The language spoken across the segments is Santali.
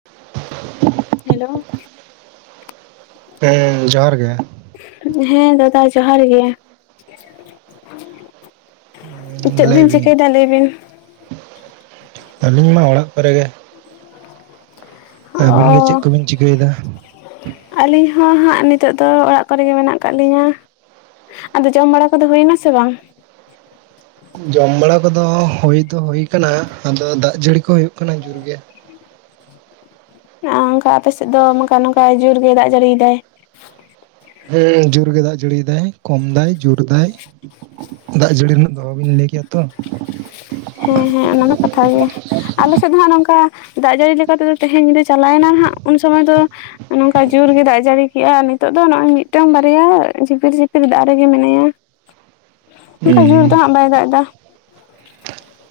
ᱴ [unintelligible] ᱦᱮᱞᱳ ᱦᱮ ᱡᱚᱦᱟᱨ ᱜᱮ ᱦᱮᱸ ᱫᱟᱫᱟ ᱡᱚᱦᱟᱨ ᱜᱮ ᱱᱤᱛᱚᱜ ᱵᱤᱱ ᱪᱤᱠᱟᱹᱭᱫᱟ ᱞᱟᱹᱭ ᱵᱤᱱ [unintelligible] ᱟᱹᱞᱤᱧ ᱢᱟ ᱚᱲᱟᱜ ᱠᱚᱨᱮ ᱜᱮ [unintelligible] ᱟᱹᱵᱤᱱ ᱜᱮ ᱪᱮᱫ ᱠᱚᱵᱤᱱ ᱪᱤᱠᱟᱹᱭᱮᱫᱟ ᱟᱹᱞᱤᱧ ᱦᱚᱸ ᱦᱟᱸᱜ ᱱᱤᱛᱚᱜ ᱫᱚ ᱚᱲᱟᱜ ᱠᱚᱨᱮ ᱜᱮ ᱢᱮᱱᱟᱜ ᱟᱠᱟᱫ ᱞᱤᱧᱟᱹ᱾ ᱟᱫᱚ ᱡᱚᱢ ᱵᱟᱲᱟ ᱠᱚᱫᱚ ᱦᱩᱭ ᱱᱟᱥᱮ ᱵᱟᱝ? ᱡᱚᱢ ᱵᱟᱲᱟ ᱠᱚᱫᱚ ᱦᱩᱭ ᱫᱚ ᱦᱩᱭ ᱠᱟᱱᱟ, ᱟᱫᱚ ᱫᱟᱜ ᱡᱟᱹᱲᱤ ᱠᱚ ᱦᱩᱭᱩᱜ ᱠᱟᱱᱟ ᱡᱩᱨᱜᱮ᱾ ᱚᱸ ᱚᱱᱠᱟ ᱟᱯᱮ ᱥᱮᱫ ᱫᱚ ᱱᱚᱝᱠᱟ-ᱱᱚᱝᱠᱟ ᱡᱳᱨ ᱜᱮ ᱫᱟᱜ ᱡᱟᱹᱲᱤ ᱫᱟᱭ? ᱦᱮᱸ ᱡᱳᱨ ᱜᱮ ᱫᱟᱜ ᱡᱟᱹᱲᱤᱭ ᱫᱟᱭ ᱠᱚᱢ ᱫᱟᱭ ᱡᱳᱨ ᱫᱟᱭ᱾ ᱫᱟᱜ ᱡᱟᱹᱲᱤ ᱨᱮᱱᱟᱜ ᱫᱚ ᱚᱦᱚ ᱵᱤᱱ ᱞᱟᱹᱭ ᱠᱮᱭᱟ ᱛᱚ᱾ ᱦᱮᱸ ᱦᱮᱸ ᱚᱱᱟ ᱫᱚ ᱠᱟᱛᱷᱟ ᱜᱮ᱾ ᱟᱞᱮ ᱥᱮᱫ ᱫᱚ ᱦᱟᱜ ᱱᱚᱝᱠᱟ ᱫᱟᱜ ᱡᱟᱹᱲᱤ ᱞᱮᱠᱟ ᱛᱮᱫᱚ ᱛᱮᱦᱮᱧ ᱧᱤᱫᱟᱹ ᱪᱟᱞᱟᱣᱮᱱᱟ ᱦᱟᱸᱜ ᱩᱱ ᱥᱚᱢᱚᱭ ᱫᱚ ᱱᱚᱝᱠᱟ ᱡᱳᱨ ᱜᱮ ᱫᱟᱜ ᱡᱟᱹᱲᱤ ᱠᱮᱜᱼᱟ ᱱᱤᱛᱚᱜ ᱫᱚ ᱱᱚᱜᱼᱚᱭ ᱢᱤᱫᱴᱟᱝ ᱵᱟᱨᱭᱟ ᱡᱷᱤᱯᱤᱨ-ᱡᱷᱤᱯᱤᱨ ᱫᱟᱜ ᱨᱮᱜᱮ ᱢᱮᱱᱟᱭᱟ᱾ ᱚᱱᱠᱟ ᱡᱳᱨ ᱫᱚ ᱦᱩᱸ ᱦᱟᱸᱜ ᱵᱟᱭ ᱫᱟᱜ ᱫᱟ᱾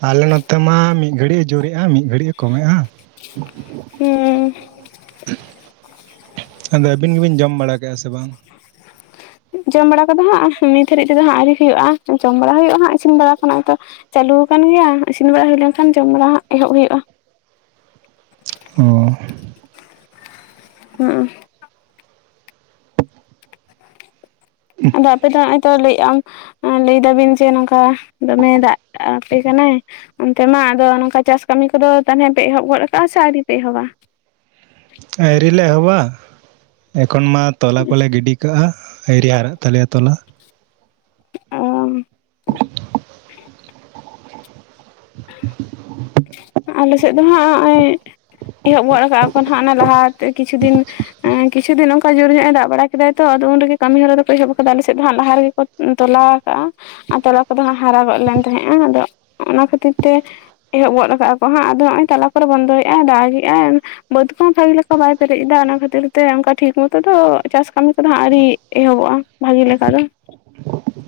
ᱟᱞᱮ ᱱᱚᱛᱮ ᱢᱟ ᱢᱤᱫ ᱜᱷᱟᱹᱲᱤᱡ ᱮ ᱡᱳᱨᱮᱫᱼᱟ ᱢᱤᱫ ᱜᱷᱟᱹᱲᱤᱡ ᱮ ᱠᱚᱢᱮᱜᱼᱟ᱾ ᱦᱩᱸ ᱟᱫᱚ ᱟᱹᱵᱤᱱ ᱜᱮᱵᱤᱱ ᱡᱚᱢ ᱵᱟᱲᱟ ᱠᱮᱜᱼᱟ ᱥᱮ ᱵᱟᱝ? ᱡᱚᱢ ᱵᱟᱲᱟ ᱠᱚᱫᱚ ᱦᱟᱸᱜ ᱱᱤᱛ ᱦᱟᱹᱨᱤᱡ ᱛᱮᱫᱚ ᱦᱟᱸᱜ ᱟᱹᱣᱨᱤ ᱦᱩᱭᱩᱜᱼᱟ, ᱡᱚᱢ ᱵᱟᱲᱟ ᱦᱩᱭᱩᱜᱼᱟ ᱦᱟᱸᱜ᱾ᱤᱥᱤᱱ ᱵᱟᱲᱟ ᱠᱷᱚᱱᱟᱜ ᱫᱚ ᱪᱟᱹᱞᱩ ᱟᱠᱟᱱ ᱜᱮᱭᱟ ᱤᱥᱤᱱ ᱵᱟᱲᱟ ᱦᱩᱭ ᱞᱮᱱᱠᱷᱟᱱ ᱡᱚᱢ ᱵᱟᱲᱟ ᱮᱦᱚᱵ ᱦᱩᱭᱩᱜᱼᱟ᱾ ᱩᱸ ᱦᱩᱸ ᱫᱟᱜ ᱛᱮᱫᱚ ᱱᱚᱜᱼᱚᱭ ᱛᱚ ᱞᱟᱹᱭᱮᱜ ᱟᱢ ᱞᱟᱹᱭ ᱫᱟᱵᱤᱱ ᱡᱮ ᱱᱚᱝᱠᱟ ᱫᱚᱢᱮ ᱫᱟᱜ ᱟᱯᱮ ᱠᱟᱱᱟᱭ᱾ ᱚᱱᱛᱮ ᱢᱟ ᱟᱫᱚ ᱱᱚᱝᱠᱟ ᱪᱟᱥ ᱠᱟᱹᱢᱤ ᱠᱚᱫᱚ ᱛᱟᱦᱚᱞᱮ ᱯᱮ ᱮᱦᱚᱵ ᱜᱚᱫ ᱠᱟᱜᱼᱟ ᱥᱮ ᱟᱹᱣᱨᱤ ᱯᱮ ᱮᱦᱚᱵᱟ? ᱟ. ᱣᱨᱤ ᱞᱮ ᱮᱦᱚᱵᱟ᱾ ᱮᱠᱷᱚᱱ ᱢᱟ ᱛᱚᱞᱟ ᱠᱚᱞᱮ ᱜᱤᱰᱤ ᱠᱟᱜᱼᱟ ᱟ. ᱣᱨᱤ ᱦᱟᱨᱟᱜ ᱛᱟᱞᱮᱭᱟ ᱛᱚᱞᱟ᱾ ᱚᱻ ᱟᱞᱮ ᱥᱮᱫ ᱫᱚ ᱦᱟᱸᱜ ᱱᱚᱜᱚᱭ ᱮᱦᱚᱵ ᱜᱚᱫ ᱟᱠᱟᱜ ᱠᱚᱣᱟ ᱠᱚ ᱚᱱᱮ ᱞᱟᱦᱟᱛᱮ ᱠᱤᱪᱷᱩ ᱫᱤᱱ ᱮᱸ ᱠᱤᱪᱷᱩ ᱫᱤᱱ ᱱᱚᱝᱠᱟ ᱡᱳᱨ ᱧᱚᱜ ᱮ ᱫᱟᱜ ᱵᱟᱲᱟ ᱠᱮᱫᱟ ᱛᱚ ᱟᱫᱚ ᱩᱱ ᱨᱮᱜᱮ ᱠᱟᱹᱢᱤ ᱦᱚᱨᱟ ᱫᱚᱠᱚ ᱮᱦᱚᱵ ᱟᱠᱟᱫᱟ ᱟᱞᱮ ᱥᱮᱫ ᱫᱚ ᱦᱟᱜ ᱞᱟᱦᱟ ᱨᱮᱜᱮ ᱠᱚ ᱛᱚᱞᱟ ᱟᱠᱟᱜᱼᱟ ᱟᱨ ᱛᱚᱞᱟ ᱠᱚᱫᱚ ᱦᱟᱜ ᱦᱟᱨᱟ ᱜᱚᱫ ᱞᱮᱱ ᱛᱟᱦᱮᱸᱼᱟ, ᱟᱫᱚ ᱚᱱᱟ ᱠᱷᱟᱹᱛᱤᱨ ᱛᱮ ᱮᱦᱚᱵ ᱜᱚᱫ ᱟᱠᱟᱫᱼᱟ ᱠᱚ ᱦᱟᱸᱜ ᱟᱫᱚ ᱱᱚᱜᱼᱚᱭ ᱛᱟᱞᱟ ᱠᱚᱨᱮ ᱵᱚᱱᱫᱚᱭᱮᱫᱼᱟᱭ ᱫᱟᱜᱮᱜᱼᱟᱭ᱾ ᱵᱟᱹᱫᱽ ᱠᱚᱦᱚᱸ ᱵᱷᱟᱜᱮ ᱞᱮᱠᱟ ᱵᱟᱭ ᱯᱮᱨᱮᱡ ᱮᱫᱟ ᱚᱱᱟ ᱠᱷᱟᱹᱛᱤᱨ ᱛᱮ ᱚᱱᱠᱟ ᱴᱷᱤᱠ ᱢᱚᱛᱚ ᱫᱚ ᱪᱟᱥ ᱠᱟᱹᱢᱤ ᱠᱚᱫᱚ ᱦᱟᱸᱜ ᱟᱹᱣᱨᱤ ᱮᱦᱚᱵᱚᱜᱼᱟ᱾ ᱵᱷᱟᱜᱤ ᱞᱮᱠᱟ ᱫᱚ᱾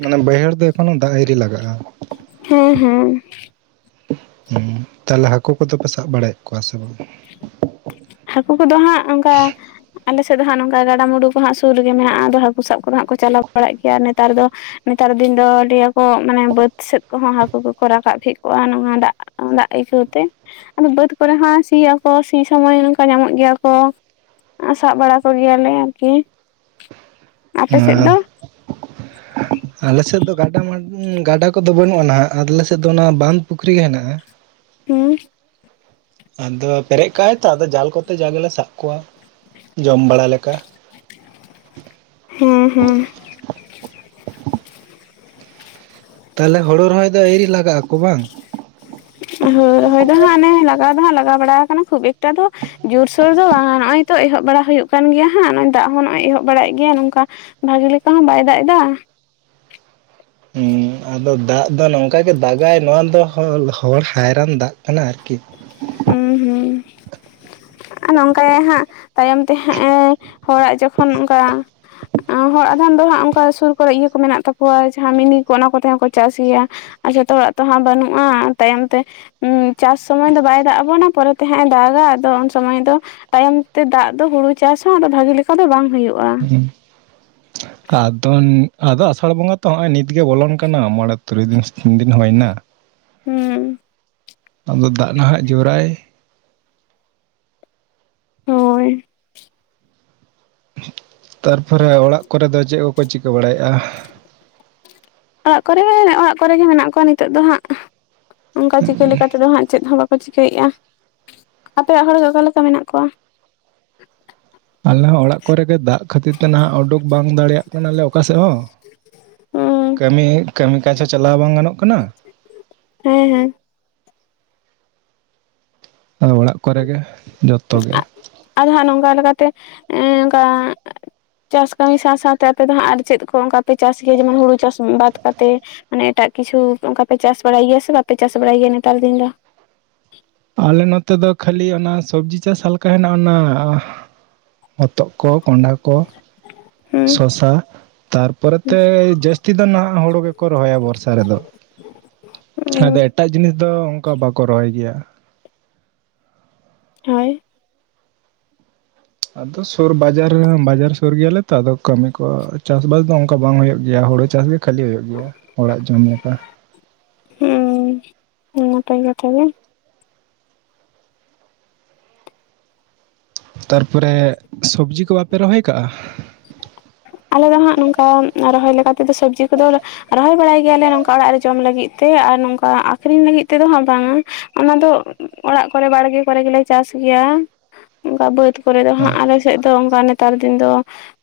ᱢᱟᱱᱮ ᱵᱟᱹᱭᱦᱟᱹᱲ ᱫᱚ ᱮᱠᱷᱚᱱᱳ ᱫᱟᱜ ᱟ. ᱭᱨᱤ ᱞᱟᱜᱟᱜᱼᱟ᱾ ᱦᱮᱸ ᱦᱮᱸ᱾ ᱦᱩᱸ ᱛᱟᱦᱞᱮ ᱦᱟᱠᱳ ᱠᱚᱫᱚ ᱯᱮ ᱥᱟᱵ ᱵᱟᱲᱟᱭᱮᱫ ᱠᱚᱣᱟ ᱥᱮ ᱵᱟᱝ? ᱦᱟᱹᱠᱩ ᱠᱚᱫᱚ ᱦᱟᱸᱜ ᱚᱱᱠᱟ ᱟᱞᱮ ᱥᱮᱫ ᱫᱚ ᱦᱟᱸᱜ ᱱᱚᱝᱠᱟ ᱜᱟᱰᱟᱼᱢᱩᱰᱩ ᱠᱚ ᱦᱟᱸᱜ ᱥᱩᱨ ᱨᱮᱜᱮ ᱢᱮᱱᱟᱜᱼᱟ ᱟᱫᱚ ᱦᱟᱹᱠᱩ ᱥᱟᱵ ᱠᱚᱫᱚ ᱦᱟᱸᱜ ᱠᱚ ᱪᱟᱞᱟᱣ ᱵᱟᱲᱟᱜ ᱜᱮᱭᱟ ᱱᱮᱛᱟᱨ ᱫᱚ᱾ ᱱᱮᱛᱟᱨ ᱫᱤᱱ ᱫᱚ ᱞᱟ. ᱭᱟ ᱠᱚ ᱢᱟᱱᱮ ᱵᱟᱹᱫ ᱥᱮᱫ ᱠᱚᱦᱚᱸ ᱦᱟᱹᱠᱩ ᱠᱚᱠᱚ ᱨᱟᱠᱟᱵ ᱠᱷᱮᱜ ᱠᱚᱣᱟ ᱱᱚᱣᱟ ᱫᱟᱜ ᱫᱟᱜ ᱟᱹᱭᱠᱟᱹᱣᱛᱮ ᱟᱫᱚ ᱵᱟᱹᱫ ᱠᱚᱨᱮ ᱦᱚᱸ ᱥᱤᱭᱟᱠᱚ ᱥᱤ ᱥᱚᱢᱚᱭ ᱱᱚᱝᱠᱟ ᱧᱟᱢᱚᱜ ᱜᱮᱭᱟ ᱠᱚ ᱥᱟᱵ ᱵᱟᱲᱟ ᱠᱚ ᱜᱮᱭᱟᱞᱮ ᱟᱨᱠᱤ ᱟᱯᱮ ᱥᱮᱫ ᱫᱚ ᱟᱨ ᱟᱞᱮ ᱥᱮᱫ ᱫᱚ ᱜᱟᱰᱟ ᱜᱟᱰᱟ ᱠᱚᱫᱚ ᱵᱟᱹᱱᱩᱜ ᱟᱱᱟ ᱟᱨ ᱟᱞᱮ ᱥᱮᱫ ᱫᱚ ᱚᱱᱟ ᱵᱟᱱ ᱯᱩᱠᱷᱤᱨᱤ ᱜᱮ ᱦᱮᱱᱟᱜᱼᱟ ᱦᱩ ᱟᱫᱚ ᱯᱮᱨᱮᱡ ᱠᱟᱜᱟᱭ ᱛᱚ ᱟᱫᱚ ᱡᱟᱞ ᱠᱚᱛᱮ ᱡᱟ ᱜᱮᱞᱮ ᱥᱟᱵ ᱠᱚᱣᱟ ᱡᱚᱢ ᱵᱟᱲᱟ ᱞᱮᱠᱟ ᱦᱮᱸ ᱦᱮᱸ ᱛᱟᱦᱚᱞᱮ ᱦᱳᱲᱳ ᱨᱚᱦᱚᱭ ᱫᱚ ᱟ. ᱭᱨᱤ ᱞᱟᱜᱟᱜ ᱟᱠᱚ ᱵᱟᱝ ᱦᱳᱭ ᱨᱚᱦᱚᱭ ᱫᱚ ᱦᱟᱸᱜ ᱚᱱᱮ ᱞᱟᱜᱟᱣ ᱫᱚ ᱦᱟᱸᱜ ᱞᱟᱜᱟᱣ ᱵᱟᱲᱟ ᱟᱠᱟᱱᱟ ᱠᱷᱩᱵ ᱮᱠᱴᱟ ᱫᱚ ᱡᱳᱨ-ᱥᱳᱨ ᱫᱚ ᱵᱟᱝ ᱱᱚᱜᱚᱭ ᱛᱚ ᱮᱦᱚᱵ ᱵᱟᱲᱟ ᱦᱩᱭᱩᱜ ᱠᱟᱱ ᱜᱮᱭᱟ ᱦᱟᱸᱜ ᱱᱚᱜᱚᱭ ᱫᱟᱜ ᱦᱚᱸ ᱱᱚᱜᱼᱚᱭ ᱮᱦᱚᱵ ᱵᱟᱲᱟᱭᱮᱫ ᱜᱮᱭᱟ ᱱᱚᱝᱠᱟ ᱵᱷᱟᱜᱮ ᱞᱮᱠᱟ ᱦᱚᱸ ᱵᱟᱭ ᱫᱟᱜ ᱫᱟ᱾ ᱦᱩᱸ ᱟᱫᱚ ᱫᱟᱜ ᱫᱚ ᱱᱚᱝᱠᱟ ᱜᱮ ᱫᱟᱜᱟᱭ ᱱᱚᱣᱟ ᱫᱚ ᱦᱚᱞ ᱦᱚᱨ ᱦᱟᱭᱨᱟᱱ ᱫᱟᱜ ᱠᱟᱱᱟ ᱟᱨᱠᱤ᱾ ᱦᱩᱸ ᱦᱩᱸ᱾ ᱱᱚᱝᱠᱟᱭ ᱦᱟᱸᱜ ᱛᱟᱭᱚᱢ ᱛᱮ ᱦᱟᱸᱜᱼ ᱦᱚᱲᱟᱜ ᱡᱚᱠᱷᱚᱱ ᱚᱱᱠᱟ ᱦᱚᱲ ᱟᱫᱷᱢ ᱫᱚ ᱦᱟᱸᱜ ᱚᱱᱠᱟ ᱥᱩᱨ ᱠᱚᱨᱮ ᱤᱭᱟᱹ ᱠᱚ ᱢᱮᱱᱟᱜ ᱛᱟᱠᱚᱣᱟ ᱡᱟᱦᱟᱸ ᱢᱤᱱᱤ ᱠᱚ ᱚᱱᱟ ᱠᱚᱛᱮ ᱦᱚᱠᱚ ᱪᱟᱥ ᱜᱮᱭᱟ ᱟᱨ ᱡᱚᱛᱚ ᱚᱲᱟᱜ ᱛᱚᱦᱟᱸᱜ ᱵᱟᱹᱱᱩᱜᱼᱟ ᱛᱟᱭᱚᱢ ᱛᱮ ᱪᱟᱥ ᱥᱚᱢᱚᱭ ᱫᱚ ᱵᱟᱭ ᱫᱟᱜ ᱟᱵᱚᱱᱟ ᱯᱚᱨᱮᱛᱮ ᱦᱟᱸᱜ ᱫᱟᱜᱼᱟ ᱟᱫᱚ ᱥᱚᱢᱚᱭ ᱫᱚ ᱛᱟᱭᱚᱢ ᱛᱮ ᱫᱟᱜ ᱫᱚ ᱦᱩᱲᱩ ᱪᱟᱥ ᱦᱚᱸ ᱵᱷᱟᱜᱤ ᱞᱮᱠᱟ ᱫᱚ ᱵᱟᱝ ᱦᱳᱭᱳᱜᱼᱟ [unintelligible] [inaudible] ᱟᱫᱚ, ᱟᱫᱚ ᱟᱥᱟᱲ ᱵᱚᱸᱜᱟ ᱛᱚ ᱦᱚᱜᱼᱚᱭ ᱱᱤᱛ ᱜᱮ ᱵᱚᱞᱚᱱ ᱠᱟᱱᱟ ᱢᱚᱬᱮ ᱛᱩᱨᱩᱭ ᱫᱤᱱ, ᱫᱤᱱ ᱦᱩᱭᱱᱟ᱾ ᱦᱩᱸ ᱟᱫᱚ ᱫᱟᱜ ᱱᱟᱦᱟᱜ ᱡᱳᱨᱟᱭ᱾ ᱦᱳᱭ ᱛᱟᱨᱯᱚᱨᱮ ᱚᱲᱟᱜ ᱠᱚᱨᱮ ᱫᱚ ᱪᱮᱫ ᱠᱚᱠᱚ ᱪᱤᱠᱟᱹ ᱵᱟᱲᱟᱭᱮᱫᱼᱟ? ᱚᱲᱟᱜ ᱠᱚᱨᱮ ᱚᱲᱟᱜ ᱠᱚᱨᱮ ᱜᱮ ᱢᱮᱱᱟᱜ ᱠᱚᱣᱟ, ᱱᱤᱛᱚᱜ ᱫᱚ ᱦᱟᱸᱜ ᱚᱱᱠᱟ ᱪᱤᱠᱟᱹ ᱞᱮᱠᱟ ᱛᱮᱫᱚ ᱦᱟᱜ ᱪᱮᱫ ᱦᱚᱸ ᱵᱟᱝ᱾ ᱠᱚ ᱪᱤᱠᱟᱹᱭᱮᱫᱼᱟ, ᱟᱯᱮᱭᱟᱜ ᱦᱚᱲ ᱜᱮ ᱚᱠᱟᱞᱮᱠᱟ ᱢᱮᱱᱟᱜ ᱠᱚᱣᱟ? ᱟᱞᱮ ᱦᱚᱸ ᱚᱲᱟᱜ ᱠᱚᱨᱮ ᱜᱮ ᱫᱟᱜ ᱠᱷᱟᱹᱛᱤᱨ ᱛᱮ ᱱᱟᱦᱟᱜ ᱚᱰᱩᱠ ᱵᱟᱝ ᱫᱟᱲᱮᱭᱟᱜ ᱠᱟᱱᱟ ᱞᱮ ᱚᱠᱟ ᱥᱮᱫ ᱦᱚᱸ ᱦᱩᱸ ᱠᱟᱹᱢᱤ ᱠᱟᱹᱢᱤ ᱠᱟᱡᱽ ᱦᱚᱸ ᱪᱟᱞᱟᱣ ᱵᱟᱝ ᱜᱟᱱᱚᱜ ᱠᱟᱱᱟ᱾ ᱦᱮᱸ ᱦᱮᱸ [unintelligible] ᱚᱲᱟᱜ ᱠᱚ ᱨᱮᱜᱮ ᱡᱚᱛᱚ ᱜᱮ᱾ ᱟᱫᱚ ᱦᱟᱜ ᱱᱚᱝᱠᱟ ᱞᱮᱠᱟᱛᱮ, ᱮ ᱱᱚᱝᱠᱟ ᱪᱟᱥ ᱠᱟᱹᱢᱤ ᱥᱟᱶ ᱥᱟᱶ ᱛᱮ ᱟᱯᱮ ᱫᱚ ᱦᱟᱸᱜ ᱟᱨ ᱪᱮᱫ ᱠᱚ ᱚᱱᱠᱟ ᱯᱮ ᱪᱟᱥ ᱜᱮᱭᱟ ᱡᱮᱢᱚᱱ ᱦᱩᱲᱩ ᱪᱟᱥ ᱵᱟᱫ ᱠᱟᱛᱮ᱾ ᱢᱟᱱᱮ ᱮᱴᱟᱜ ᱠᱤᱪᱷᱩ ᱚᱱᱠᱟ ᱯᱮ ᱪᱟᱥ ᱵᱟᱲᱟᱭ ᱜᱮᱭᱟ ᱥᱮ ᱵᱟᱯᱮ ᱪᱟᱥ ᱵᱟᱲᱟᱭ ᱜᱮᱭᱟ ᱱᱮᱛᱟᱨ ᱫᱤᱱ ᱫᱚ? ᱟᱞᱮ ᱱᱚᱛᱮ ᱫᱚ ᱠᱷᱟᱹᱞᱤ ᱚᱱᱟ ᱥᱚᱵᱡᱤ ᱪᱟᱥ ᱦᱟᱞᱠᱟ ᱦᱮᱱᱟᱜᱼᱟ, ᱚᱱᱟ ᱦᱚᱛᱚᱜ, ᱠᱚ ᱠᱚᱸᱰᱷᱟ, ᱠᱚ ᱦᱩᱸ ᱥᱚᱥᱟ ᱛᱟᱨ ᱯᱚᱨᱮ ᱛᱮ, ᱡᱟᱹᱥᱛᱤ ᱫᱚ ᱱᱟᱦᱟᱜ ᱦᱩᱲᱩ ᱜᱮ ᱠᱚ ᱨᱚᱦᱚᱭᱟ ᱵᱚᱨᱥᱟ ᱨᱮ ᱫᱚ᱾ ᱦᱩᱸ ᱟᱫᱚ ᱮᱴᱟᱜ ᱡᱤᱱᱤᱥ ᱫᱚ ᱚᱱᱠᱟ ᱵᱟᱠᱚ ᱨᱚᱦᱚᱭ ᱜᱮᱭᱟ᱾ ᱦᱳᱭ, ᱟᱫᱚ ᱥᱩᱨ ᱵᱟᱡᱟᱨ ᱨᱮ ᱦᱚᱸ ᱵᱟᱡᱟᱨ ᱥᱩᱨ ᱜᱮᱭᱟ ᱞᱮ ᱛᱚ ᱟᱫᱚ ᱠᱟᱹᱢᱤ ᱠᱚ ᱪᱟᱥ ᱵᱟᱥ ᱫᱚ ᱚᱱᱠᱟ ᱵᱟᱝ ᱦᱩᱭᱩᱜ ᱜᱮᱭᱟ᱾ ᱦᱩᱲᱩ ᱪᱟᱥ ᱜᱮ ᱠᱷᱟᱹᱞᱤ ᱦᱩᱭᱩᱜ ᱜᱮᱭᱟ ᱚᱲᱟᱜ ᱡᱚᱢ ᱞᱮᱠᱟ᱾ ᱦᱩᱸ ᱱᱟᱯᱟᱭ ᱠᱟᱛᱷᱟ ᱜᱮ᱾ ᱛᱟᱨ ᱯᱚᱨᱮ ᱥᱚᱵᱽᱡᱤ ᱠᱚ ᱵᱟᱯᱮ ᱨᱚᱦᱚᱭ ᱠᱟᱜᱼᱟ᱾ ᱟᱞᱮ ᱫᱚ ᱦᱟᱸᱜ ᱱᱚᱝᱠᱟ ᱨᱚᱦᱚᱭ ᱞᱮᱠᱟ ᱛᱮ ᱫᱚ ᱥᱚᱵᱽᱡᱤ ᱠᱚ ᱫᱚ ᱨᱚᱦᱚᱭ ᱵᱟᱲᱟᱭ ᱜᱮᱭᱟ ᱞᱮ ᱱᱚᱝ ᱠᱟ ᱚᱲᱟᱜ ᱨᱮ ᱡᱚᱢ ᱞᱟᱹᱜᱤᱫ ᱛᱮ ᱟᱨ ᱱᱚᱝ ᱠᱟ ᱟᱠᱷᱨᱤᱧ ᱞᱟᱹᱜᱤᱫ ᱛᱮ ᱫᱚ ᱦᱟᱸᱜ ᱵᱟᱝᱟ᱾ ᱚᱱᱟ ᱫᱚ ᱚᱲᱟᱜ ᱠᱚᱨᱮ ᱵᱟᱲᱜᱮ ᱠᱚᱨᱮ ᱜᱮᱞᱮ ᱪᱟᱥ ᱜᱮᱭᱟ᱾ ᱚᱱᱠᱟ ᱵᱟᱹᱫᱽ ᱠᱚᱨᱮ ᱫᱚ ᱦᱟᱸᱜ ᱟᱞᱮ ᱥᱮᱫ ᱫᱚ ᱚᱱᱠᱟ ᱱᱮᱛᱟᱨ ᱫᱤᱱ ᱫᱚ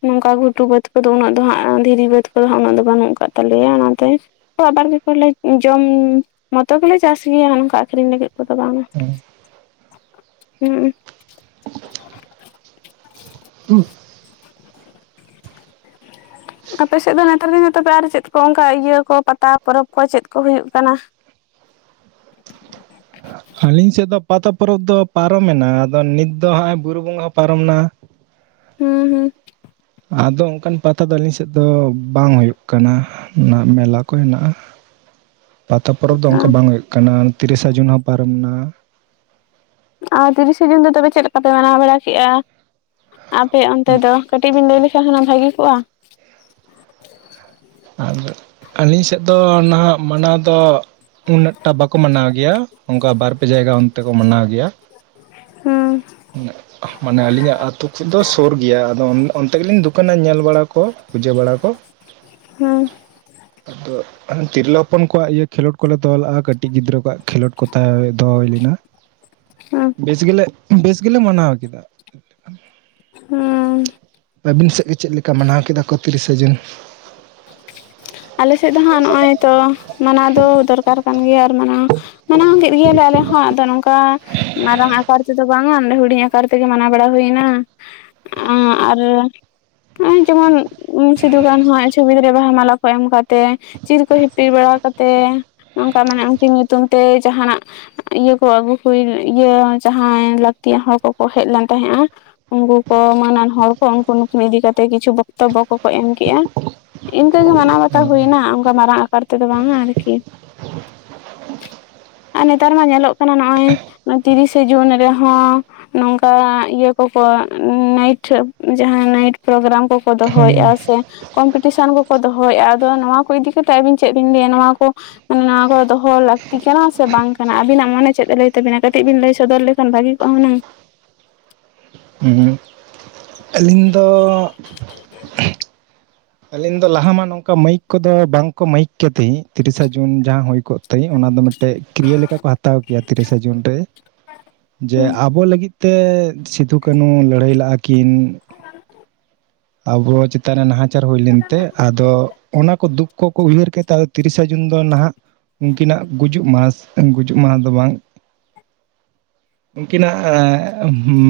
ᱱᱚᱝ ᱠᱟ ᱜᱷᱩᱴᱩ ᱵᱟᱹᱫᱽ ᱠᱚ ᱫᱚ ᱩᱱᱟᱹᱜ ᱫᱚ ᱦᱟᱸᱜ ᱫᱷᱤᱨᱤ ᱵᱟᱹᱫᱽ ᱠᱚ ᱫᱚᱜ ᱩᱱᱟᱹᱜ ᱫᱚ ᱵᱟᱹᱱᱩᱜ ᱠᱟᱜ ᱛᱟᱞᱮ ᱭᱟ ᱚᱱᱟ ᱛᱮ ᱟᱵᱟᱨ ᱵᱮᱯᱚᱨ ᱞᱮ ᱡᱚᱢ ᱢᱚᱛᱚ ᱜᱮᱞᱮ ᱪᱟᱥ ᱜᱮᱭᱟ ᱱᱚᱝ ᱠᱟ ᱟᱠᱷᱨᱤᱧ ᱞᱟᱹᱜᱤᱫ ᱠᱚ ᱫᱚ ᱵᱟᱝ-ᱟ᱾ [unintelligible] ᱦᱩᱸ [inaudible] ᱟᱯᱮ ᱥᱮᱫ ᱫᱚ ᱱᱮᱛᱟᱨ ᱫᱤᱱ ᱫᱚ ᱛᱚᱵᱮ ᱟᱨ ᱪᱮᱫ ᱠᱚ ᱚᱱᱠᱟ ᱤᱭᱟᱹ ᱠᱚ ᱯᱟᱛᱟ ᱯᱚᱨᱚᱵᱽ ᱠᱚ ᱪᱮᱫ ᱠᱚ ᱦᱩᱭᱩᱜ ᱠᱟᱱᱟ᱾ ᱟᱹᱞᱤᱧ ᱥᱮᱫ ᱫᱚ ᱯᱟᱛᱟ ᱯᱚᱨᱚᱵᱽ ᱫᱚ ᱯᱟᱨᱚᱢᱮᱱᱟ ᱟᱫᱚ ᱱᱤᱛ ᱫᱚ ᱦᱜᱼᱚᱭ ᱵᱩᱨᱩ ᱵᱚᱸᱜᱟ ᱦᱚᱸ ᱯᱟᱨᱚᱢᱮᱱᱟ ᱦᱩᱸ ᱦᱩᱸ ᱟᱫᱚ ᱚᱱ ᱠᱟᱱ ᱯᱟᱛᱟ ᱫᱚ ᱟᱹᱞᱤᱧ ᱥᱮᱫ ᱫᱚ ᱵᱟᱝ ᱦᱳᱭᱳᱜ ᱠᱟᱱᱟ ᱚᱱᱟ ᱢᱮᱞᱟ ᱠᱚ ᱦᱮᱱᱟᱜᱼᱟ᱾ [unintelligible] ᱯᱟᱛᱟ ᱯᱚᱨᱚᱵᱽ ᱫᱚ ᱚᱱᱠᱟ ᱦᱩᱸ ᱵᱟᱝ ᱦᱩᱭᱩᱜ ᱠᱟᱱᱟ ᱛᱤᱨᱤ ᱥᱟ ᱡᱩᱱ ᱦᱚᱸ ᱯᱟᱨᱚᱢ ᱮᱱᱟ᱾ ᱟᱨ ᱛᱤᱨᱤ ᱥᱮ ᱡᱩᱱ ᱫᱚ ᱛᱚᱵᱮ ᱪᱮᱫ ᱞᱮᱠᱟ ᱯᱮ ᱢᱟᱱᱟᱣ ᱵᱟᱲᱟ ᱠᱮᱫᱮᱜᱼᱟ, ᱟᱯᱮ ᱚᱱᱛᱮ ᱫᱚ ᱠᱟᱹᱴᱤᱡ ᱵᱤᱱ ᱞᱟᱹᱭ ᱞᱮᱠᱷᱟᱱ ᱦᱩᱱᱟᱝ ᱵᱷᱟᱹᱜᱤ ᱠᱚᱜᱼᱟ᱾ ᱟᱨ ᱟᱹᱞᱤᱧ ᱥᱮᱫ ᱫᱚ ᱱᱟᱦᱟᱜ ᱢᱟᱱᱟᱣ ᱫᱚ ᱩᱱᱟᱹᱜ ᱴᱟ ᱵᱟᱠᱚ ᱢᱟᱱᱟᱣ ᱜᱮᱭᱟ, ᱚᱱᱠᱟ ᱵᱟᱨ ᱯᱮ ᱡᱟᱭ ᱜᱟ ᱚᱱᱛᱮ ᱠᱚ ᱢᱟᱱᱟᱣ ᱜᱮᱭᱟ᱾ ᱦᱩᱸ ᱢᱟᱱᱮ ᱟᱹᱞᱤᱧᱟᱜ ᱟ ᱟᱹᱛᱩ ᱠᱚ ᱫᱚ ᱥᱩᱨ ᱜᱮᱭᱟ ᱟᱫᱚ ᱚᱱᱛᱮ ᱜᱮᱞᱤᱧ ᱫᱠᱟᱱᱟ ᱧᱮᱞ ᱵᱟᱲᱟ ᱠᱚ ᱯᱩᱡᱟᱹ ᱵᱟᱲᱟ ᱠᱚ ᱦᱮᱸ ᱟᱫᱚ ᱛᱤᱨᱞᱟᱹ ᱦᱚᱯᱚᱱ ᱠᱚᱣᱟᱜ ᱤᱭᱟᱹ ᱠᱷᱮᱞᱳᱰ ᱠᱚᱞᱮ ᱫᱚᱦᱚᱞᱟᱜᱼᱟ ᱠᱟᱹᱴᱤᱡ ᱜᱤᱫᱽᱨᱟᱹ ᱠᱚᱣᱟᱜ ᱠᱷᱮᱞᱳᱰ ᱠᱚ ᱛᱟᱦᱮᱸ ᱫᱚᱦ ᱦᱩᱭ ᱞᱮᱱᱟ [inaudible] ᱵᱮᱥ ᱜᱮᱞᱮ ᱵᱮᱥ ᱜᱮᱞᱮ ᱢᱟᱱᱟᱣ ᱠᱮᱫᱟ ᱦᱩᱸ ᱟᱹᱵᱤᱱ ᱥᱮᱫ ᱜᱮ ᱪᱮᱫ ᱞᱮᱠᱟ ᱢᱟᱱᱟᱣ ᱠᱮᱫᱟ ᱠᱚ ᱛᱤᱨᱤᱥᱟ ᱡᱩᱱ ᱟᱞᱮᱥᱮᱫ ᱫᱚ ᱦᱟᱸᱜ ᱱᱚᱜᱼᱚᱭ ᱛᱚ ᱢᱟᱱᱟᱣ ᱫᱚ ᱫᱚᱨᱠᱟᱨ ᱠᱟᱱ ᱜᱮᱭᱟ ᱟᱨ ᱢᱟᱱᱟᱣ ᱢᱟᱱᱟᱣ ᱤᱭᱟᱹ ᱞᱮ ᱟᱞᱮ ᱦᱚᱸ ᱟᱫᱚ ᱱᱚᱝᱠᱟ ᱢᱟᱨᱟᱝ ᱟᱠᱟᱨ ᱛᱮᱫᱚ ᱵᱟᱝᱼᱟ ᱚᱰᱮ ᱦᱩᱰᱤᱧ ᱟᱠᱟᱨ ᱛᱮᱜᱮ ᱢᱟᱱᱟᱣ ᱵᱟᱲᱟ ᱦᱩᱭᱱᱟ ᱟᱨ ᱡᱮᱢᱚᱱ ᱥᱤᱫᱩᱠᱱᱩᱣᱟᱜ ᱪᱷᱚᱵᱤ ᱨᱮ ᱵᱟᱦᱟ ᱢᱟᱞᱟ ᱠᱚ ᱮᱢ ᱠᱟᱛᱮ ᱪᱤᱨ ᱠᱚ ᱦᱤᱯᱤᱤᱨ ᱵᱟᱲᱟ ᱠᱟᱛᱮᱮᱫ ᱱᱚᱚᱱᱠᱟ ᱢᱟᱱᱮ ᱩᱱᱠᱤᱱ ᱧᱩᱛᱩᱢ ᱛᱮ ᱡᱟᱦᱟᱱᱟᱜ ᱤᱭᱟᱹ ᱠᱚ ᱟᱹᱜᱩ ᱠᱚ ᱤᱭᱟᱹ ᱡᱟᱦᱟᱸᱭ ᱞᱟᱹᱠᱛᱤᱭᱟᱱ ᱦᱚᱲ ᱠᱚᱠᱚ ᱦᱮᱡ ᱞᱮᱱ ᱛᱟᱦᱮᱸᱫᱼᱟ ᱩᱱᱠᱩ ᱠᱚ ᱮᱢᱟᱱᱟᱱ ᱦᱚᱲ ᱠᱚ ᱩᱱᱠᱩ ᱱᱩᱠᱩ ᱤᱫᱤ ᱠᱟᱛᱮ ᱠᱤᱪᱷᱩ ᱵᱚᱠᱛᱚᱵᱚ ᱠᱚᱠᱚ ᱮᱢ ᱠᱮᱜᱼᱟ ᱤᱱᱠᱟᱹᱜᱮ ᱢᱟᱱᱟᱣ ᱵᱟᱛᱟᱣ ᱦᱩᱭᱱᱟ ᱚᱱᱠᱟ ᱢᱟᱨᱟᱝ ᱟᱠᱟᱨ ᱛᱮᱫᱚ ᱵᱟᱝᱼᱟ ᱟᱨᱠᱤ ᱟᱨ ᱱᱮᱛᱟᱨ ᱢᱟ ᱧᱮᱞᱚᱜ ᱠᱟᱱᱟ ᱱᱚᱜᱼᱚᱭ ᱛᱤᱨᱤᱥᱮ ᱡᱩᱱ ᱨᱮᱦᱚᱸ ᱱᱚᱝᱠᱟ ᱤᱭᱟᱹ ᱠᱚᱠᱚ ᱱᱟᱭᱤᱴ ᱡᱟᱦᱟᱸ ᱱᱟᱭᱤᱴ ᱯᱨᱳᱜᱨᱟᱢ ᱠᱚᱠᱚ ᱦᱩᱸ ᱫᱚᱦᱚᱭᱮᱫᱼᱟ ᱥᱮ ᱠᱚᱢᱯᱤᱴᱤᱥᱮᱱ ᱠᱚᱠᱚ ᱫᱚᱦᱚᱭᱮᱫᱼᱟ ᱟᱫᱚ ᱱᱚᱣᱟ ᱠᱚ ᱤᱫᱤ ᱠᱟᱛᱮᱫ ᱟᱹᱵᱤᱱ ᱪᱮᱫ ᱵᱤᱱ ᱞᱟᱹᱭᱟ ᱱᱚᱣᱟ ᱠᱚ ᱢᱟᱱᱮ ᱱᱚᱣᱟ ᱠᱚ ᱫᱚᱦᱚ ᱞᱟᱹᱠᱛᱤ ᱠᱟᱱᱟ ᱥᱮ ᱵᱟᱝ ᱠᱟᱱᱟ ᱟᱵᱤᱱᱟᱜ ᱢᱚᱱᱮ ᱪᱮᱫ ᱮ ᱞᱟᱹᱭ ᱛᱟᱹᱵᱤᱱᱟ ᱠᱟᱹᱴᱤᱡ ᱵᱤᱱ ᱞᱟᱹᱭ ᱥᱚᱫᱚᱨ ᱞᱮᱠᱷᱟᱱ ᱵᱷᱟᱜᱤ ᱚᱱᱟ ᱦ ᱟᱹᱞᱤᱧ ᱫᱚ ᱟᱹᱞᱤᱧ ᱫᱚ ᱞᱟᱦᱟᱟᱱ ᱱᱚᱝᱠᱟ ᱢᱟᱹᱭᱤᱠ ᱠᱚᱫᱚ ᱵᱟᱝᱠᱚ ᱢᱟᱹᱭᱤᱠ ᱠᱛᱤ ᱛᱤᱨᱤᱥᱟ ᱡᱩᱱ ᱡᱟᱦᱟᱸ ᱦᱩᱭ ᱠᱚᱜ ᱛ ᱚᱱᱟ ᱫᱚ ᱢᱤᱫᱴᱟᱝ ᱢᱤᱫᱴᱮᱡ ᱠᱨᱤᱭᱟ ᱞᱮᱠᱟ ᱠᱚ ᱦᱟᱛᱟᱣ ᱠᱮᱭᱟ ᱛᱤᱨᱤᱥᱟ ᱡᱩᱱ ᱨᱮ ᱡᱮ ᱟᱵᱚ ᱞᱟᱹᱜᱤᱫ ᱛᱮ ᱥᱤᱫᱩ ᱠᱟᱹᱱᱦᱩ ᱞᱟᱹᱲᱦᱟᱹᱭ ᱞᱟᱜᱼᱟ ᱠᱤᱱ ᱟᱵᱚ ᱪᱮᱛᱟᱱ ᱨᱮ ᱱᱟᱦᱟᱪᱟᱨ ᱦᱩᱭ ᱞᱮᱱᱛᱮ ᱟᱫᱚ ᱚᱱᱟ ᱠᱚ ᱫᱩᱠ ᱠᱚᱠᱚ ᱩᱭᱦᱟᱹᱨ ᱠᱮᱫᱛᱮ ᱟᱫᱚ ᱛᱤᱨᱤᱥᱟ ᱡᱩᱱ ᱫᱚ ᱱᱟᱦᱟᱜ ᱩᱱᱠᱤᱱᱟᱜ ᱜᱩᱡᱩᱜ ᱢᱟᱦᱟᱥ ᱜᱩᱡᱩᱜ ᱢᱟᱦᱟ ᱫᱚ ᱵᱟᱝ ᱩᱱᱠᱤᱱᱟᱜ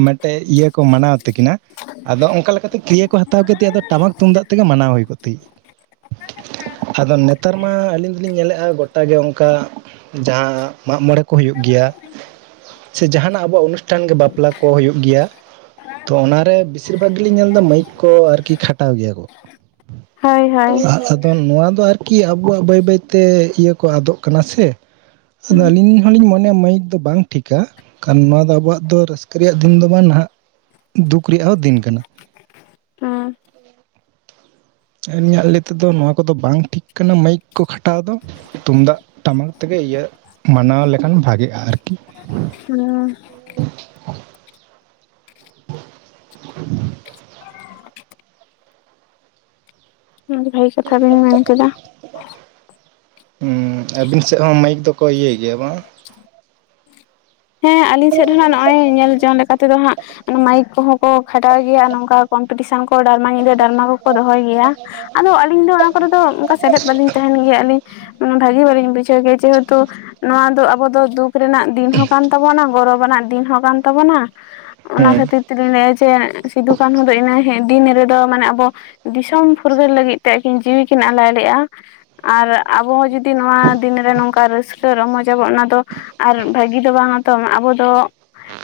ᱢᱤᱫᱴᱮᱡ ᱤᱭᱟᱹ ᱠᱚ ᱢᱟᱱᱟᱣ ᱛᱟᱹᱠᱤᱱᱟ ᱟᱫᱚ ᱚᱱᱠᱟ ᱞᱮ ᱠᱚ ᱦᱟᱛᱟᱣ ᱠᱮᱫ ᱛᱮ ᱟᱫᱚ ᱴᱟᱢᱟᱠ ᱛᱩᱢᱫᱟᱜ ᱛᱮᱜᱮ ᱢᱟᱱᱟᱣ ᱦᱩᱭ ᱠᱚᱜ ᱛᱤ ᱦᱟᱫᱚ ᱱᱮᱛᱟᱨ ᱢᱟ ᱟᱹᱞᱤᱧ ᱫᱚᱞᱤᱧ ᱧᱮᱞᱮᱫᱼᱟ ᱜᱚᱴᱟᱜ ᱜᱮ ᱚᱱᱠᱟ ᱡᱟᱸ ᱢᱟᱜ ᱢᱚᱬᱮ ᱠᱚ ᱦᱩᱭᱩᱜ ᱜᱮᱭᱟ ᱾ ᱥᱮ ᱡᱟᱦᱟᱱᱟᱜ ᱟᱵᱚᱣᱟᱜ ᱚᱱᱩᱥᱴᱟᱱ ᱜᱮ ᱵᱟᱯᱞᱟ ᱠᱚ ᱦᱩᱭᱩᱜ ᱜᱮᱭᱟ ᱾ ᱛᱚ ᱚᱱᱟ ᱨᱮ ᱵᱮᱥᱤᱨ ᱵᱷᱟᱜᱽ ᱜᱮᱞᱤᱧ ᱧᱮᱞᱫᱟ ᱢᱟᱹᱭᱤᱠ ᱠᱚ ᱟᱨᱠᱤ ᱠᱷᱟᱴᱟᱣ ᱜᱮᱭᱟ ᱦᱳᱭ ᱦᱳᱭ ᱟ-ᱟᱫᱚ ᱱᱚᱣᱟ ᱫᱚ ᱟᱨ ᱠᱤ ᱟᱵᱚᱣᱟᱜ ᱵᱟᱹᱭ ᱵᱟᱹᱭᱛᱮ ᱤᱭᱟᱹ ᱠᱚ ᱟᱫᱚᱜ ᱠᱟᱱᱟ ᱥᱮ ᱾ ᱟᱫᱚ ᱟᱹᱞᱤᱧ ᱦᱚᱸᱞᱤᱧ ᱢᱚᱱᱮᱭᱟ ᱢᱟᱹᱭᱤᱠ ᱫᱚ ᱵᱟᱝ ᱴᱷᱤᱠᱟ ᱠᱟᱱᱚᱣᱟ ᱫᱚ ᱟᱵᱚᱣᱟᱜ ᱫᱚ ᱨᱟᱹᱥᱠᱟᱹ ᱨᱮᱭᱟᱜ ᱫᱤᱱ ᱫᱚ ᱵᱟᱝ ᱱᱟᱦᱟᱜ ᱫᱩᱠ ᱨᱮᱭᱟᱜ ᱦᱚᱸ ᱫᱤᱱ ᱠᱟᱱᱟ ᱦᱮᱸ [inaudible] ᱟ. ᱞᱤᱧᱟᱜ ᱞᱟᱹᱭ ᱛᱮᱫᱚ ᱱᱚᱣᱟ ᱠᱚᱫᱚ ᱵᱟᱝ ᱴᱷᱤᱠ ᱠᱟᱱᱟ ᱢᱟᱹᱭᱤᱠ ᱠᱚ ᱠᱷᱟᱴᱟᱣ ᱫᱚ, ᱛᱩᱢᱫᱟᱜ ᱴᱟᱢᱟᱠ ᱛᱮᱜᱮ ᱤᱭᱟᱹ ᱢᱟᱱᱟᱣ ᱞᱮᱠᱷᱟᱱ ᱵᱷᱟᱜᱤᱮᱜᱼᱟ ᱟᱨᱠᱤ ᱦ [unintelligible] [unintelligible] ᱢᱚᱡᱽ ᱵᱷᱟᱹᱜᱮ ᱠᱟᱛᱷᱟ ᱵᱮᱤᱱ ᱢᱮᱱ ᱠᱮᱫᱟ ᱦᱩᱸ ᱟᱹᱵᱤᱱ ᱥᱮᱫ ᱦᱚᱸ ᱢᱟᱹᱭᱤᱠ ᱫᱚᱠᱚ ᱤᱭᱟᱹᱭ ᱜᱮᱭᱟ ᱵᱟᱝ? ᱦᱮᱸ, ᱟᱞᱤᱧ ᱥᱮᱫ ᱢᱮᱱᱟᱜ ᱟᱱᱟ ᱱᱚᱭ ᱧᱮᱞ ᱡᱚᱝ ᱞᱮᱠᱟ ᱛᱮᱫᱚ ᱦᱟᱸᱜ ᱢᱟᱭᱤᱠ ᱠᱚᱦᱚᱸ ᱠᱚ ᱠᱷᱟᱴᱟᱣ ᱜᱮᱭᱟ ᱱᱚᱝᱠᱟ ᱠᱚᱢᱯᱤᱴᱤᱥᱮᱱ ᱠᱚ ᱰᱟᱨᱢᱟ ᱧᱤᱫᱟᱹ ᱴᱟᱢᱟᱱᱟ ᱠᱚᱠᱚ ᱫᱚᱦᱚᱭ ᱜᱮᱭᱟ ᱟᱫᱚ ᱟᱹᱞᱤᱧ ᱫᱚ ᱚᱱᱟ ᱠᱚᱨᱮ ᱫᱚ ᱚᱱᱠᱟ ᱥᱮᱞᱮᱫ ᱵᱟᱹᱞᱤᱧ ᱛᱟᱦᱮᱱ ᱜᱮᱭᱟ ᱟᱹᱞᱤᱧ ᱵᱷᱟᱜᱮ ᱵᱟᱞᱤᱧ ᱵᱩᱡᱷᱟᱹᱣ ᱠᱮ ᱡᱮᱦᱮᱛᱩ ᱱᱚᱣᱟ ᱫᱚ ᱟᱵᱚ ᱫᱚ ᱫᱩᱠ ᱨᱮᱱᱟᱜ ᱫᱤᱱ ᱦᱚᱸ ᱠᱟᱱ ᱛᱟᱵᱚᱱᱟ ᱾ ᱜᱚᱨᱚᱵᱽ ᱟᱱᱟᱜ ᱫᱤᱱ ᱦᱚᱸ ᱠᱟᱱ ᱛᱟᱵᱚᱱᱟ ᱚᱱᱟ ᱦᱮᱸ ᱠᱷᱟᱹᱛᱤ ᱛᱤ ᱵᱤᱱ ᱞᱟᱹᱭ ᱟ ᱡᱮ ᱥᱤᱫᱩ ᱠᱟᱹᱱᱩ ᱫᱚ ᱤᱱᱟᱹ ᱦᱤ ᱫᱤᱱ ᱨᱮᱫᱚ ᱢᱟᱱᱮ ᱟᱵᱚ ᱫᱤᱥᱚᱢ ᱯᱷᱩᱨᱜᱟᱹᱞ ᱞᱟᱹᱜᱤᱫ ᱛᱮ ᱟᱹᱠᱤᱱ ᱡᱤᱣᱤ ᱠᱤᱱ ᱟᱞᱟᱭ ᱞᱮᱜᱼᱟ ᱾ ᱟᱨ ᱟᱵᱚ ᱚ ᱡᱩᱫᱤ ᱱᱚᱣᱟ ᱫᱤᱱ ᱨᱮ ᱱᱚᱝᱠᱟ ᱨᱟᱹᱥᱠᱟᱹ ᱨᱚᱢᱚᱡ ᱟᱵᱚ ᱚᱱᱟ ᱫᱚ ᱟᱨ ᱵᱷᱟᱹᱜ ᱜᱤ ᱫᱚ ᱵᱟᱝᱼᱟ ᱛᱚ ᱟᱵᱚ ᱫᱚ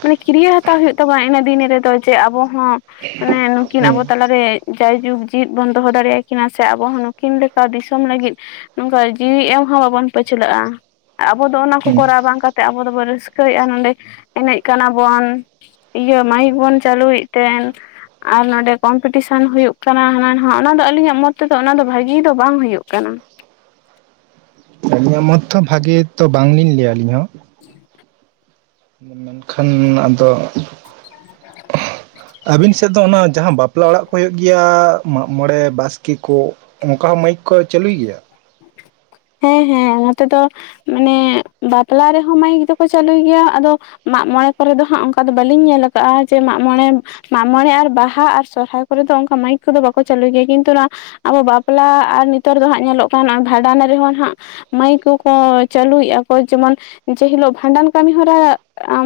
ᱢᱟᱱᱮ ᱠᱤᱨᱤᱭᱟᱹ ᱦᱟᱛᱟᱣ ᱦᱩᱭᱩᱜ ᱛᱟᱵᱚᱣᱟ ᱤᱱᱟᱹ ᱫᱤᱱ ᱨᱮᱫᱚ ᱡᱮ ᱟᱵᱚ ᱦᱚᱸ ᱩᱢ ᱩᱱᱠᱤᱱ ᱦᱮᱸ ᱟᱵᱚ ᱛᱟᱞᱟᱨᱮ ᱡᱟᱭᱡᱩᱜᱽ ᱡᱤᱭᱤᱫ ᱵᱚᱱ ᱫᱚᱦᱚ ᱫᱟᱲᱮᱭᱟᱠᱤᱱᱟ ᱥᱮ ᱟᱵᱚ ᱦᱚᱸ ᱟᱹᱠᱤᱱ ᱞᱮᱠᱟ ᱫᱤᱥᱚᱢ ᱞᱟᱹᱜᱤᱫ ᱚᱝᱠᱟ ᱡᱤᱣᱤ ᱮᱢ ᱦᱚᱸ ᱵᱟᱵᱚᱱ ᱯᱟᱹᱪᱷᱞᱟᱹᱜᱼᱟ ᱾ ᱟᱵᱚ ᱫᱚ ᱚᱱᱟ ᱠᱚ ᱦᱮᱸ ᱠᱚᱨᱟᱣ ᱵᱟᱝ ᱠᱟᱛᱮᱜ ᱟᱵᱚ ᱫᱚᱵᱚ ᱨᱟᱹᱥᱠᱟᱹᱭᱮᱼᱟ ᱱᱚᱰᱮ ᱮᱱᱮᱡ ᱠᱟᱱᱟ ᱵᱚᱱ ᱾ ᱤᱭᱟᱹ ᱢᱟᱭᱤᱠ ᱵᱚᱱ ᱪᱟᱹᱞᱩᱭᱮᱫ ᱛᱮᱱ ᱟᱨ ᱱᱚᱰᱮ ᱠᱚᱢᱯᱤᱴᱤᱥᱚᱱ ᱦᱩᱭᱩᱜ ᱠᱟᱱᱟ ᱦᱟᱱᱟ ᱱᱚᱣᱟ ᱚᱱᱟ ᱫᱚ ᱟᱹᱞᱤᱧᱟᱜ ᱢᱚᱛ ᱛᱮᱫᱚ ᱚᱱᱟ ᱫᱚ ᱵᱷᱟᱹᱜᱤ ᱫᱚ ᱵᱟᱝ ᱦᱩᱭᱩᱜ ᱠᱟᱱᱟ ᱾ ᱟᱹᱞᱤᱧᱟᱜ ᱢᱚᱛᱷ ᱦᱚ ᱵᱷᱟᱜᱤ ᱛᱚ ᱵᱟᱝ ᱞᱤᱧ ᱞᱟᱹᱭᱟ ᱟᱹᱞᱤᱧ ᱦᱚᱸ ᱾ [inaudible] [inaudible] ᱠᱷᱟᱱ ᱟᱫᱚ [inaudible] ᱟᱹᱵᱤᱱ ᱥᱮᱫ ᱫᱚ ᱚᱱᱟ ᱡᱟᱦᱟ ᱵᱟᱯᱞᱟ ᱚᱲᱟᱜ ᱠᱚ ᱦᱩᱭᱩᱜ ᱜᱮᱭᱟ ᱢᱟᱜᱽ ᱢᱚᱬᱮ ᱵᱟᱥᱠᱤ ᱠᱚ ᱾ ᱚᱱᱠᱟ ᱦᱚᱸ ᱢᱟᱭᱤᱠ ᱠᱚ ᱪᱟᱹᱞᱩᱭ ᱜᱮᱭᱟ? ᱦᱮᱸ ᱦᱮᱸ ᱱᱚᱛᱮ ᱫᱚ ᱢᱟᱱᱮ ᱵᱟᱯᱞᱟ ᱨᱮᱦᱚᱸ ᱢᱟᱭᱤᱠ ᱫᱚᱠᱚ ᱪᱟᱹᱞᱩᱭ ᱜᱮᱭᱟ ᱟᱫᱚ ᱢᱟᱜᱽ ᱢᱚᱬᱮ ᱠᱚᱨᱮ ᱫᱚ ᱦᱟᱸᱜ ᱚᱱᱠᱟ ᱫᱚ ᱵᱟᱹᱞᱤᱧ ᱧᱮᱞ ᱟᱠᱟᱜᱼᱟ ᱡᱮ ᱢᱟᱜᱽ ᱢᱚᱬᱮ ᱢᱟᱜᱽ ᱢᱚᱬᱮ ᱟᱨ ᱵᱟᱦᱟ ᱟᱨ ᱥᱚᱨᱦᱟᱭ ᱠᱚᱨᱮ ᱫᱚ ᱚᱱᱠᱟ ᱢᱟᱹᱭᱤᱠ ᱠᱚᱫᱚ ᱵᱟᱠᱚ ᱪᱟᱹᱞᱩᱭ ᱜᱮᱭᱟ ᱠᱤᱱᱛᱩ ᱱᱚᱣᱟ ᱟᱵᱚ ᱵᱟᱯᱞᱟ ᱟᱨ ᱱᱤᱛᱟᱨ ᱫᱚ ᱦᱟᱸᱜ ᱧᱮᱞᱚᱜ ᱠᱟᱱᱟ ᱵᱷᱟᱰᱟᱱ ᱨᱮᱦᱚᱸ ᱦᱟᱸᱜ ᱢᱟᱹᱭᱤᱠ ᱠᱚᱠᱚ ᱪᱟᱹᱞᱩᱭᱮᱜᱼᱟ ᱠᱚ ᱡᱮᱢᱚᱱ ᱡᱮ ᱦᱤᱞᱳᱜ ᱵᱷᱟᱸᱰᱟᱱ ᱠᱟᱹᱢᱤ ᱦᱚᱨᱟ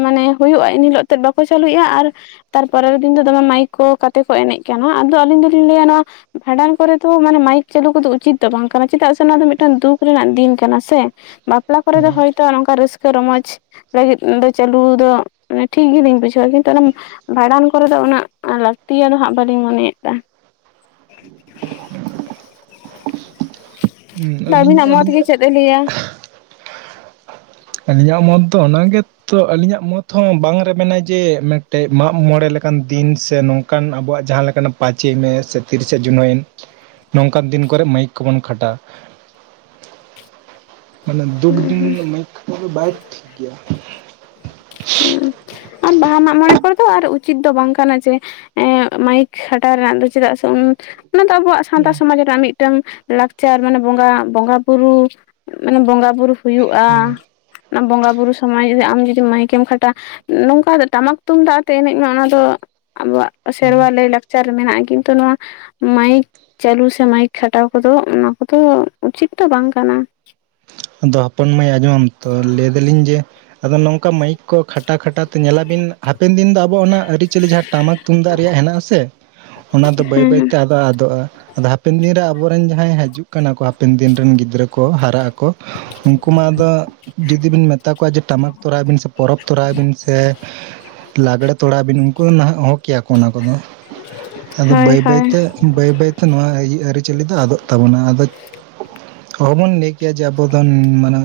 ᱢᱟᱱᱮ ᱦᱩᱭᱩᱜᱼᱟ, ᱮᱱ ᱦᱤᱞᱳᱜ ᱛᱮᱫ ᱵᱟᱠᱚ ᱪᱟᱹᱞᱩᱭᱮᱜᱼᱟ ᱟᱨ ᱛᱟᱨ ᱯᱚᱨᱮᱨ ᱫᱤᱱ ᱫᱚ ᱫᱚᱢᱮ ᱢᱟᱭᱤᱠ ᱠᱚ ᱠᱟᱛᱮ ᱠᱚ ᱮᱱᱮᱡ ᱠᱟᱱᱟ, ᱟᱫᱚ ᱟᱹᱞᱤᱧ ᱫᱚᱞᱤᱧ ᱞᱟᱹᱭᱟ ᱱᱚᱣᱟ ᱵᱷᱟᱸᱰᱟᱱ ᱠᱚᱨᱮ ᱫᱚ ᱢᱟᱱᱮ ᱢᱟᱭᱤᱠ ᱪᱟᱹᱞᱩ ᱠᱚᱫᱚ ᱩᱪᱤᱛ ᱫᱚ ᱵᱟᱝ ᱠᱟᱱᱟ, ᱪᱮᱫᱟᱜ ᱥᱮ ᱚᱱᱟ ᱫᱚ ᱢᱤᱫ ᱴᱟᱝ ᱫᱩᱠ ᱨᱮᱱᱟᱜ ᱫᱤᱱ ᱠᱟᱱᱟ ᱥᱮ ᱵᱟᱯᱞᱟ ᱠᱚᱨᱮ ᱫᱚ ᱦᱚᱭᱛᱳ ᱱᱚᱝᱠᱟ ᱨᱟᱹᱥᱠᱟᱹ ᱨᱚᱢᱚᱡ ᱞᱟᱹᱜᱤᱫ ᱫᱚ ᱪᱟᱹᱞᱩ ᱫᱚ ᱴᱷᱤᱠ ᱜᱮᱞᱤᱧ ᱵᱩᱡᱷᱟᱹᱣᱟ, ᱠᱤᱱᱛᱩ ᱚᱱᱟ ᱵᱷᱟᱸᱰᱟᱱ ᱠᱚᱨᱮ ᱫᱚ ᱩᱱᱟᱹᱜ ᱞᱟᱹᱠᱛᱤᱭᱟ ᱫᱚ ᱦᱟᱸᱜ ᱵᱟᱹᱞᱤᱧ ᱢᱚᱱᱮᱭᱟᱜ ᱠᱟᱱᱟ ᱾ [inaudible] ᱦᱩᱸ ᱟᱫᱚ ᱟᱹᱞᱤᱧ ᱵᱟᱹᱵᱤᱱᱟᱜ ᱢᱚᱛ ᱟᱹᱞᱤᱧ ᱜᱮ ᱪᱮᱫ ᱮ ᱞᱟᱹᱭᱟ? ᱟᱹᱞᱤᱧᱟᱜ ᱢᱚᱛ ᱫᱚ ᱚᱱᱟ ᱜᱮ ᱛᱚ ᱟᱹᱞᱤᱧᱟᱜ ᱢᱚᱛ ᱦᱚᱸ ᱵᱟᱝ ᱨᱮ ᱢᱮᱱᱟᱭ ᱡᱮ ᱢᱮᱫᱴᱮᱡ ᱢᱟᱜᱽ ᱢᱚᱬᱮ ᱞᱮᱠᱟᱱ ᱫᱤᱱ ᱥᱮ ᱱᱚᱝᱠᱟ ᱚᱱᱠᱟᱱ ᱟᱵᱚᱣᱟᱜ ᱡᱟᱦᱟ ᱞᱮᱠᱟᱱᱟᱜ ᱯᱟᱸᱪᱮᱭ ᱢᱮ ᱥᱮ ᱛᱤᱨᱤᱥᱮ ᱡᱩᱱ ᱦᱩᱭ ᱮᱱ, ᱱᱚᱝᱠᱟᱱ ᱫᱤᱱ ᱠᱚᱨᱮᱜ ᱢᱟᱹᱭᱤᱠ ᱠᱚᱵᱚᱱ ᱠᱷᱟᱴᱟᱜ, ᱢᱟᱱᱮ ᱫᱩᱠ ᱫᱤᱱ ᱢᱟᱹᱭᱤᱠ ᱫᱚ ᱵᱟᱭ ᱴᱷᱤᱠ ᱜᱮᱭᱟ, ᱦᱮᱸ ᱟᱨ ᱵᱟᱦᱟ ᱢᱟᱜᱽ ᱢᱚᱬᱮ ᱠᱚᱨᱮ ᱫᱚ ᱟᱨ ᱩᱪᱤᱛ ᱫᱚ ᱵᱟᱝ ᱠᱟᱱᱟ, ᱡᱮ ᱦᱮᱸ ᱢᱟᱭᱤᱠ ᱠᱷᱟᱴᱟᱣ ᱨᱮᱱᱟᱜ ᱫᱚ ᱪᱮᱫᱟᱜ ᱥᱮ [unintelligible] ᱚᱱᱟ ᱫᱚ ᱟᱵᱚᱣᱟᱜ ᱥᱟᱶᱛᱟ ᱦᱩᱸ ᱥᱚᱢᱟᱡᱽ ᱨᱮᱱᱟᱜ ᱢᱤᱫ ᱢᱤᱫ ᱴᱟᱝ ᱞᱟᱠᱪᱟᱨ ᱢᱟᱱᱮ ᱵᱚᱸᱜᱟ ᱵᱚᱸᱜᱟ ᱵᱩᱨᱩ ᱢᱟᱱᱮ ᱵᱚᱸᱜᱟ ᱵᱩᱨᱩ ᱦᱩᱭᱩᱜᱼᱟ, ᱦᱩᱸ ᱵᱚᱸᱜᱟ-ᱵᱩᱨᱩ ᱥᱚᱢᱚᱭ ᱡᱩᱫᱤ ᱟᱢ ᱡᱩᱫᱤ ᱢᱟᱹᱭᱤᱠ ᱠᱤᱢ ᱠᱷᱟᱴᱟ ᱱᱚᱝᱠᱟ ᱴᱟᱢᱟᱠ ᱛᱩᱢᱫᱟᱜ ᱟᱛᱮ ᱮᱱᱮᱡ ᱢᱮ ᱚᱱᱟ ᱫᱚ ᱟᱵᱩᱣᱟᱜ ᱥᱮᱨᱣᱟ ᱞᱟᱹᱭ ᱞᱟᱠ ᱪᱟᱨ ᱨᱮ ᱢᱮᱱᱟᱜᱼᱟ ᱠᱤᱱᱛᱩ ᱱᱚᱣᱟ ᱢᱟᱭᱤᱠ ᱪᱟᱹᱞᱩ ᱥᱮ ᱢᱟᱭᱤᱠ ᱠᱷᱟᱴᱟᱣ ᱠᱚᱫᱚ ᱚᱱᱟ ᱠᱚᱫᱚ ᱩᱪᱤᱛ ᱛᱚ ᱵᱟᱝ ᱠᱟᱱᱟ ᱾ ᱟᱫᱚ ᱦᱚᱯᱚᱱ ᱢᱟᱹᱭ ᱟᱸᱡᱚᱢ ᱟᱢ ᱛᱚ ᱞᱟᱹᱭ ᱫᱟᱞᱤᱧ ᱡᱮ ᱟᱫᱚ ᱱᱚᱝᱠᱟ ᱢᱟᱹᱭᱤᱠ ᱠᱚ ᱠᱷᱟᱴᱟ ᱠᱷᱟᱴᱟ ᱛᱮ ᱧᱮᱞᱟ ᱵᱤᱱ ᱦᱟᱯᱮᱱ ᱫᱤᱱ ᱫᱚ ᱟᱵᱚ ᱚᱱᱟ ᱟᱹᱨᱤᱼᱪᱟᱹᱞᱤ ᱡᱟᱦᱟ ᱴᱟᱢᱟᱠ ᱛᱩᱢᱫᱟᱜ ᱨᱮᱭᱟᱜ ᱦᱮᱱᱟᱜᱼᱟ ᱥᱮ ᱚᱱᱟ ᱫᱚ ᱵᱟᱹᱭ ᱦᱮᱸ ᱦᱮᱸ ᱵᱟᱹᱭᱛᱮ ᱟᱫᱚ ᱟᱫᱚᱜᱼᱟ, ᱟᱫᱚ ᱦᱟᱯᱮᱱ ᱫᱤᱱᱨᱮ ᱟᱵᱚ ᱨᱮᱱ ᱡᱟᱦᱟᱸᱭ ᱦᱟᱡᱩᱜ ᱠᱟᱱᱟ ᱠᱚ ᱦᱟᱯᱮᱱ ᱫᱤᱱ ᱨᱮᱱ ᱜᱤᱫᱽᱨᱟᱹ ᱠᱚ ᱦᱟᱨᱟᱜ ᱟᱠᱚ ᱩᱱᱠᱩ ᱢᱟ ᱟᱫᱚ ᱡᱩᱫᱤ ᱵᱤᱱ ᱢᱮᱛᱟ ᱠᱚᱣᱟ ᱡᱮ ᱴᱟᱢᱟᱠ ᱛᱚᱨᱟᱭ ᱵᱤᱱ ᱥᱮ ᱯᱚᱨᱚᱵᱽ ᱛᱚᱨᱟᱭ ᱵᱤᱱ ᱥᱮ ᱞᱟᱜᱽᱲᱮ ᱛᱚᱲᱟᱣ ᱵᱤᱱ ᱩᱱᱠᱩ ᱱᱟᱦᱟᱜ ᱚᱦᱚ ᱠᱮᱭᱟᱠᱚ ᱚᱱᱟ ᱠᱚᱫᱚ, ᱟᱫᱚ ᱦᱳᱭ ᱵᱟᱹᱭ ᱵᱟᱹᱭ ᱦᱳᱭ ᱛᱮ ᱵᱟᱹᱭ ᱵᱟᱹᱭ ᱛᱮ ᱱᱚᱶᱟ ᱟᱹᱨᱤ ᱪᱟᱹᱞᱤ ᱫᱚ ᱟᱫᱚᱜ ᱛᱟᱵᱚᱱᱟ, ᱟᱫᱚ ᱚᱦᱚᱵᱚᱱ [unintelligible] [unintelligible] ᱟᱵᱚᱫᱚᱱ ᱢᱟᱱᱮ